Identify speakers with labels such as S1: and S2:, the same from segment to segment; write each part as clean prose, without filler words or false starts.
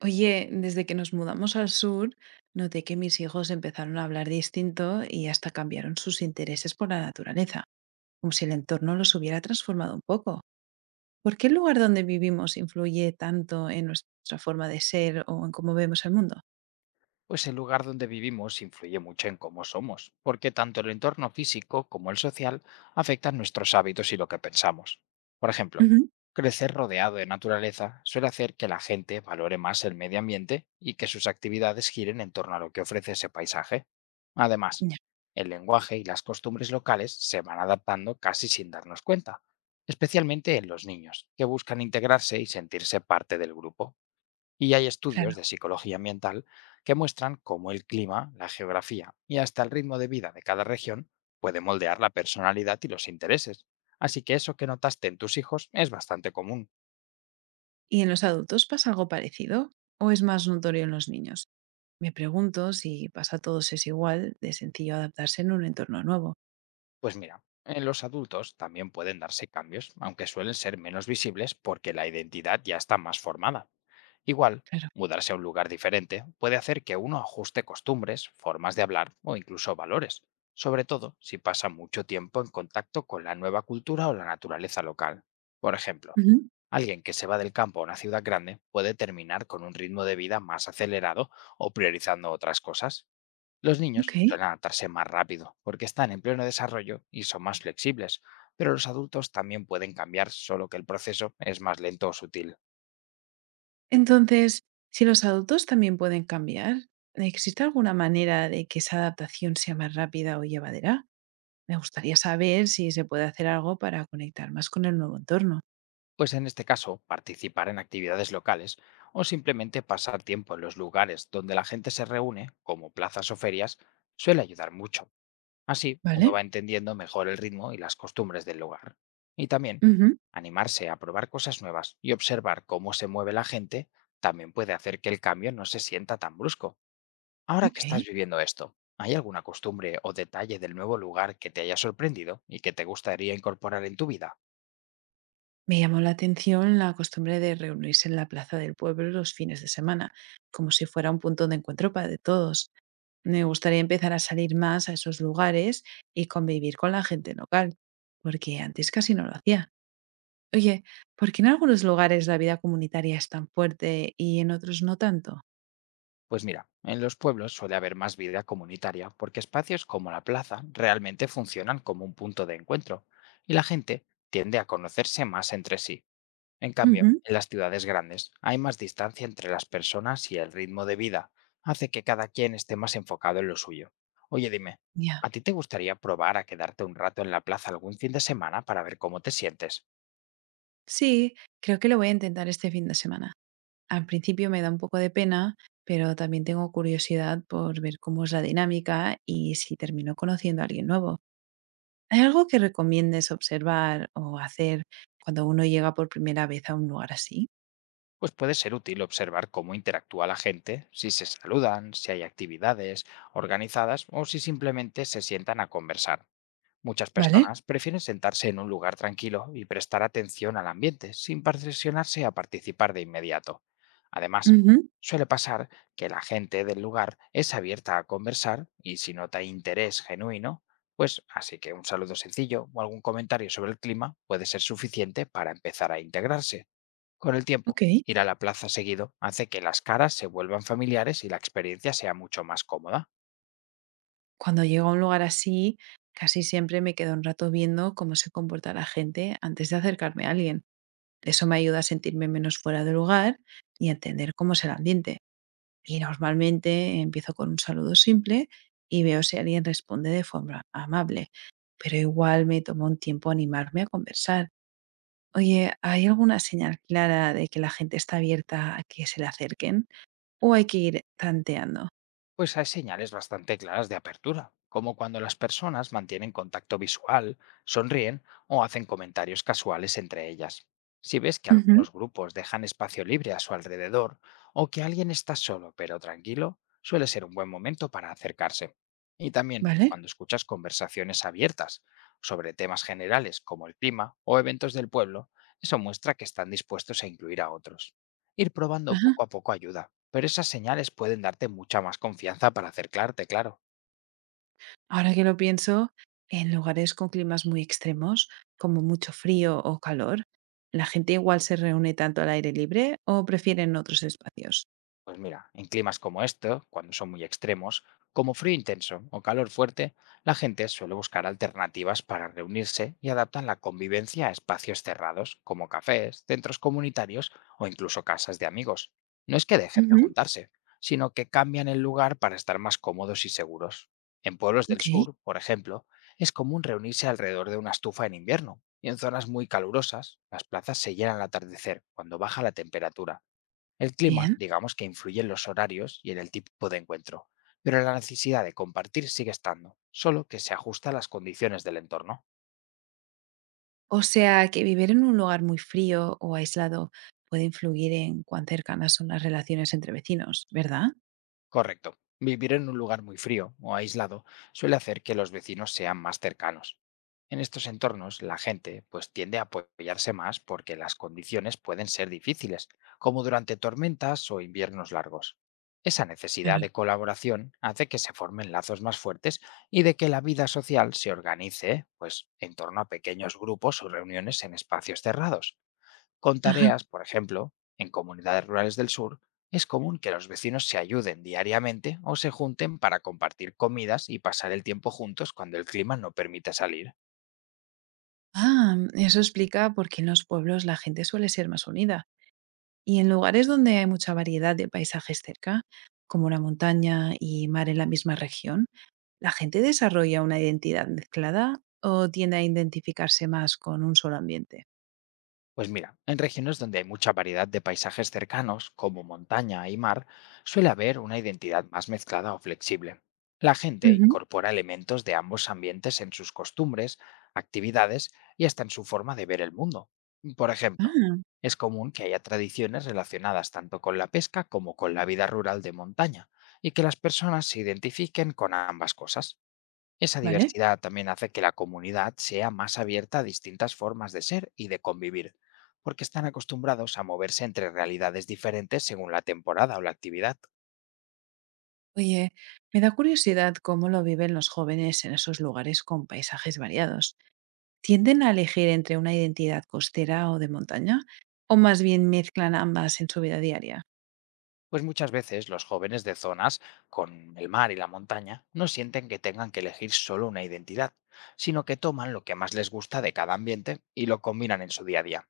S1: Oye, desde que nos mudamos al sur, noté que mis hijos empezaron a hablar distinto y hasta cambiaron sus intereses por la naturaleza, como si el entorno los hubiera transformado un poco. ¿Por qué el lugar donde vivimos influye tanto en nuestra forma de ser o en cómo vemos el mundo?
S2: Pues el lugar donde vivimos influye mucho en cómo somos, porque tanto el entorno físico como el social afectan nuestros hábitos y lo que pensamos. Por ejemplo,
S1: Ujú.
S2: crecer rodeado de naturaleza suele hacer que la gente valore más el medio ambiente y que sus actividades giren en torno a lo que ofrece ese paisaje. Además,
S1: Ya,
S2: el lenguaje y las costumbres locales se van adaptando casi sin darnos cuenta, especialmente en los niños, que buscan integrarse y sentirse parte del grupo. Y hay estudios
S1: claro.
S2: de psicología ambiental que muestran cómo el clima, la geografía y hasta el ritmo de vida de cada región puede moldear la personalidad y los intereses. Así que eso que notaste en tus hijos es bastante común.
S1: ¿Y en los adultos pasa algo parecido o es más notorio en los niños? Me pregunto si pasa a todos es igual de sencillo adaptarse en un entorno nuevo.
S2: Pues mira, en los adultos también pueden darse cambios, aunque suelen ser menos visibles porque la identidad ya está más formada. Igual,
S1: Claro.
S2: mudarse a un lugar diferente puede hacer que uno ajuste costumbres, formas de hablar o incluso valores, sobre todo si pasa mucho tiempo en contacto con la nueva cultura o la naturaleza local. Por ejemplo,
S1: Ujú.
S2: alguien que se va del campo a una ciudad grande puede terminar con un ritmo de vida más acelerado o priorizando otras cosas. Los
S1: Ok.
S2: niños suelen adaptarse más rápido porque están en pleno desarrollo y son más flexibles, pero los adultos también pueden cambiar, solo que el proceso es más lento o sutil.
S1: Entonces, si los adultos también pueden cambiar, ¿existe alguna manera de que esa adaptación sea más rápida o llevadera? Me gustaría saber si se puede hacer algo para conectar más con el nuevo entorno.
S2: Pues en este caso, participar en actividades locales o simplemente pasar tiempo en los lugares donde la gente se reúne, como plazas o ferias, suele ayudar mucho. Así, uno
S1: ¿Vale?
S2: va entendiendo mejor el ritmo y las costumbres del lugar. Y también,
S1: Ujú.
S2: animarse a probar cosas nuevas y observar cómo se mueve la gente también puede hacer que el cambio no se sienta tan brusco. Ahora
S1: Ok.
S2: que estás viviendo esto, ¿hay alguna costumbre o detalle del nuevo lugar que te haya sorprendido y que te gustaría incorporar en tu vida?
S1: Me llamó la atención la costumbre de reunirse en la plaza del pueblo los fines de semana, como si fuera un punto de encuentro para de todos. Me gustaría empezar a salir más a esos lugares y convivir con la gente local, porque antes casi no lo hacía. Oye, ¿por qué en algunos lugares la vida comunitaria es tan fuerte y en otros no tanto?
S2: Pues mira, en los pueblos suele haber más vida comunitaria porque espacios como la plaza realmente funcionan como un punto de encuentro y la gente tiende a conocerse más entre sí. En cambio,
S1: Ujú.
S2: en las ciudades grandes hay más distancia entre las personas y el ritmo de vida hace que cada quien esté más enfocado en lo suyo. Oye, dime,
S1: Ya.
S2: ¿a ti te gustaría probar a quedarte un rato en la plaza algún fin de semana para ver cómo te sientes?
S1: Sí, creo que lo voy a intentar este fin de semana. Al principio me da un poco de pena, pero también tengo curiosidad por ver cómo es la dinámica y si termino conociendo a alguien nuevo. ¿Hay algo que recomiendes observar o hacer cuando uno llega por primera vez a un lugar así?
S2: Pues puede ser útil observar cómo interactúa la gente, si se saludan, si hay actividades organizadas o si simplemente se sientan a conversar. Muchas
S1: ¿Vale?
S2: personas prefieren sentarse en un lugar tranquilo y prestar atención al ambiente sin presionarse a participar de inmediato. Además,
S1: Ujú.
S2: suele pasar que la gente del lugar es abierta a conversar y si nota interés genuino, pues así que un saludo sencillo o algún comentario sobre el clima puede ser suficiente para empezar a integrarse. Con el tiempo,
S1: Ok.
S2: ir a la plaza seguido hace que las caras se vuelvan familiares y la experiencia sea mucho más cómoda.
S1: Cuando llego a un lugar así, casi siempre me quedo un rato viendo cómo se comporta la gente antes de acercarme a alguien. Eso me ayuda a sentirme menos fuera de lugar y a entender cómo es el ambiente. Y normalmente empiezo con un saludo simple y veo si alguien responde de forma amable. Pero igual me toma un tiempo animarme a conversar. Oye, ¿hay alguna señal clara de que la gente está abierta a que se le acerquen? ¿O hay que ir tanteando?
S2: Pues hay señales bastante claras de apertura, como cuando las personas mantienen contacto visual, sonríen o hacen comentarios casuales entre ellas. Si ves que
S1: Ujú.
S2: algunos grupos dejan espacio libre a su alrededor o que alguien está solo pero tranquilo, suele ser un buen momento para acercarse. Y también
S1: ¿Vale?
S2: cuando escuchas conversaciones abiertas sobre temas generales como el clima o eventos del pueblo, eso muestra que están dispuestos a incluir a otros. Ir probando poco a poco ayuda, pero esas señales pueden darte mucha más confianza para acercarte, claro.
S1: Ahora que lo pienso, en lugares con climas muy extremos, como mucho frío o calor, ¿la gente igual se reúne tanto al aire libre o prefieren otros espacios?
S2: Pues mira, en climas como este, cuando son muy extremos, como frío intenso o calor fuerte, la gente suele buscar alternativas para reunirse y adaptan la convivencia a espacios cerrados, como cafés, centros comunitarios o incluso casas de amigos. No es que dejen de
S1: Ujú.
S2: juntarse, sino que cambian el lugar para estar más cómodos y seguros. En pueblos del
S1: Ok,
S2: sur, por ejemplo, es común reunirse alrededor de una estufa en invierno, y en zonas muy calurosas, las plazas se llenan al atardecer, cuando baja la temperatura. El clima,
S1: bien.
S2: digamos que influye en los horarios y en el tipo de encuentro, pero la necesidad de compartir sigue estando, solo que se ajusta a las condiciones del entorno.
S1: O sea, que vivir en un lugar muy frío o aislado puede influir en cuán cercanas son las relaciones entre vecinos, ¿verdad?
S2: Correcto. Vivir en un lugar muy frío o aislado suele hacer que los vecinos sean más cercanos. En estos entornos, la gente pues tiende a apoyarse más porque las condiciones pueden ser difíciles, como durante tormentas o inviernos largos. Esa necesidad
S1: Claro.
S2: de colaboración hace que se formen lazos más fuertes y de que la vida social se organice pues en torno a pequeños grupos o reuniones en espacios cerrados. Con
S1: Ajá.
S2: tareas, por ejemplo, en comunidades rurales del sur, es común que los vecinos se ayuden diariamente o se junten para compartir comidas y pasar el tiempo juntos cuando el clima no permite salir.
S1: Ah, eso explica por qué en los pueblos la gente suele ser más unida. Y en lugares donde hay mucha variedad de paisajes cerca, como la montaña y mar en la misma región, ¿la gente desarrolla una identidad mezclada o tiende a identificarse más con un solo ambiente?
S2: Pues mira, en regiones donde hay mucha variedad de paisajes cercanos, como montaña y mar, suele haber una identidad más mezclada o flexible. La gente
S1: Ujú.
S2: incorpora elementos de ambos ambientes en sus costumbres, actividades y hasta en su forma de ver el mundo. Por ejemplo,
S1: Ah,
S2: es común que haya tradiciones relacionadas tanto con la pesca como con la vida rural de montaña, y que las personas se identifiquen con ambas cosas. Esa
S1: vale.
S2: diversidad también hace que la comunidad sea más abierta a distintas formas de ser y de convivir, porque están acostumbrados a moverse entre realidades diferentes según la temporada o la actividad.
S1: Oye, me da curiosidad cómo lo viven los jóvenes en esos lugares con paisajes variados. ¿Tienden a elegir entre una identidad costera o de montaña? ¿O más bien mezclan ambas en su vida diaria?
S2: Pues muchas veces los jóvenes de zonas con el mar y la montaña no sienten que tengan que elegir solo una identidad, sino que toman lo que más les gusta de cada ambiente y lo combinan en su día a día.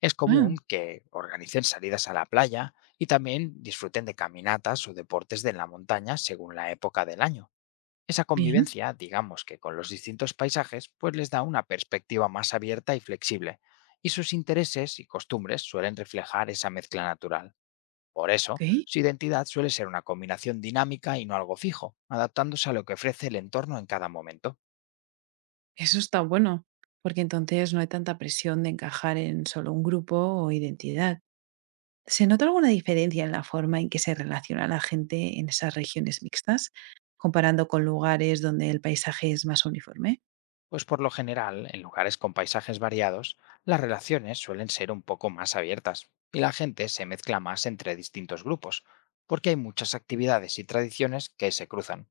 S2: Es
S1: Ah,
S2: común que organicen salidas a la playa y también disfruten de caminatas o deportes de la montaña según la época del año. Esa
S1: bien,
S2: convivencia, digamos que con los distintos paisajes, pues les da una perspectiva más abierta y flexible, y sus intereses y costumbres suelen reflejar esa mezcla natural. Por
S1: ok.
S2: eso, su identidad suele ser una combinación dinámica y no algo fijo, adaptándose a lo que ofrece el entorno en cada momento.
S1: Eso está bueno, porque entonces no hay tanta presión de encajar en solo un grupo o identidad. ¿Se nota alguna diferencia en la forma en que se relaciona la gente en esas regiones mixtas, comparando con lugares donde el paisaje es más uniforme?
S2: Pues por lo general, en lugares con paisajes variados, las relaciones suelen ser un poco más abiertas, y la gente se mezcla más entre distintos grupos, porque hay muchas actividades y tradiciones que se cruzan.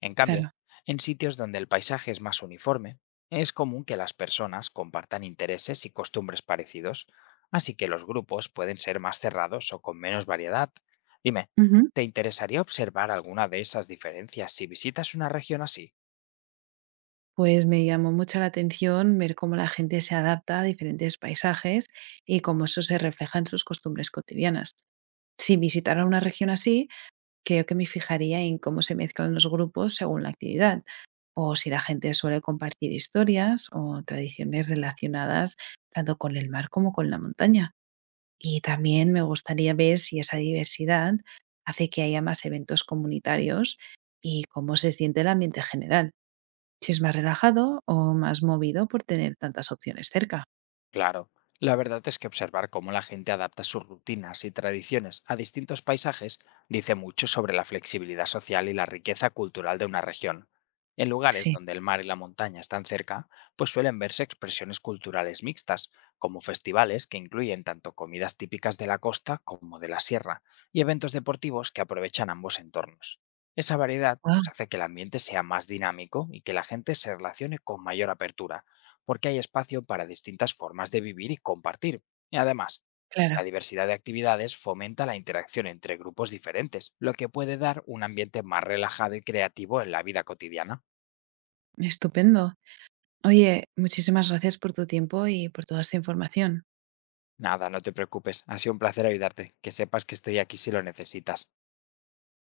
S2: En cambio,
S1: Claro.
S2: en sitios donde el paisaje es más uniforme, es común que las personas compartan intereses y costumbres parecidos, así que los grupos pueden ser más cerrados o con menos variedad. Dime,
S1: Ujú.
S2: ¿te interesaría observar alguna de esas diferencias si visitas una región así?
S1: Pues me llamó mucho la atención ver cómo la gente se adapta a diferentes paisajes y cómo eso se refleja en sus costumbres cotidianas. Si visitara una región así, creo que me fijaría en cómo se mezclan los grupos según la actividad, o si la gente suele compartir historias o tradiciones relacionadas tanto con el mar como con la montaña. Y también me gustaría ver si esa diversidad hace que haya más eventos comunitarios y cómo se siente el ambiente general, si es más relajado o más movido por tener tantas opciones cerca.
S2: Claro, la verdad es que observar cómo la gente adapta sus rutinas y tradiciones a distintos paisajes dice mucho sobre la flexibilidad social y la riqueza cultural de una región. En lugares
S1: Sí,
S2: donde el mar y la montaña están cerca, pues suelen verse expresiones culturales mixtas, como festivales que incluyen tanto comidas típicas de la costa como de la sierra, y eventos deportivos que aprovechan ambos entornos. Esa variedad
S1: wow,
S2: pues hace que el ambiente sea más dinámico y que la gente se relacione con mayor apertura porque hay espacio para distintas formas de vivir y compartir. Y además,
S1: claro,
S2: la diversidad de actividades fomenta la interacción entre grupos diferentes, lo que puede dar un ambiente más relajado y creativo en la vida cotidiana.
S1: estupendo. Oye, muchísimas gracias por tu tiempo y por toda esta información.
S2: Nada, no te preocupes, ha sido un placer ayudarte, que sepas que estoy aquí si lo necesitas.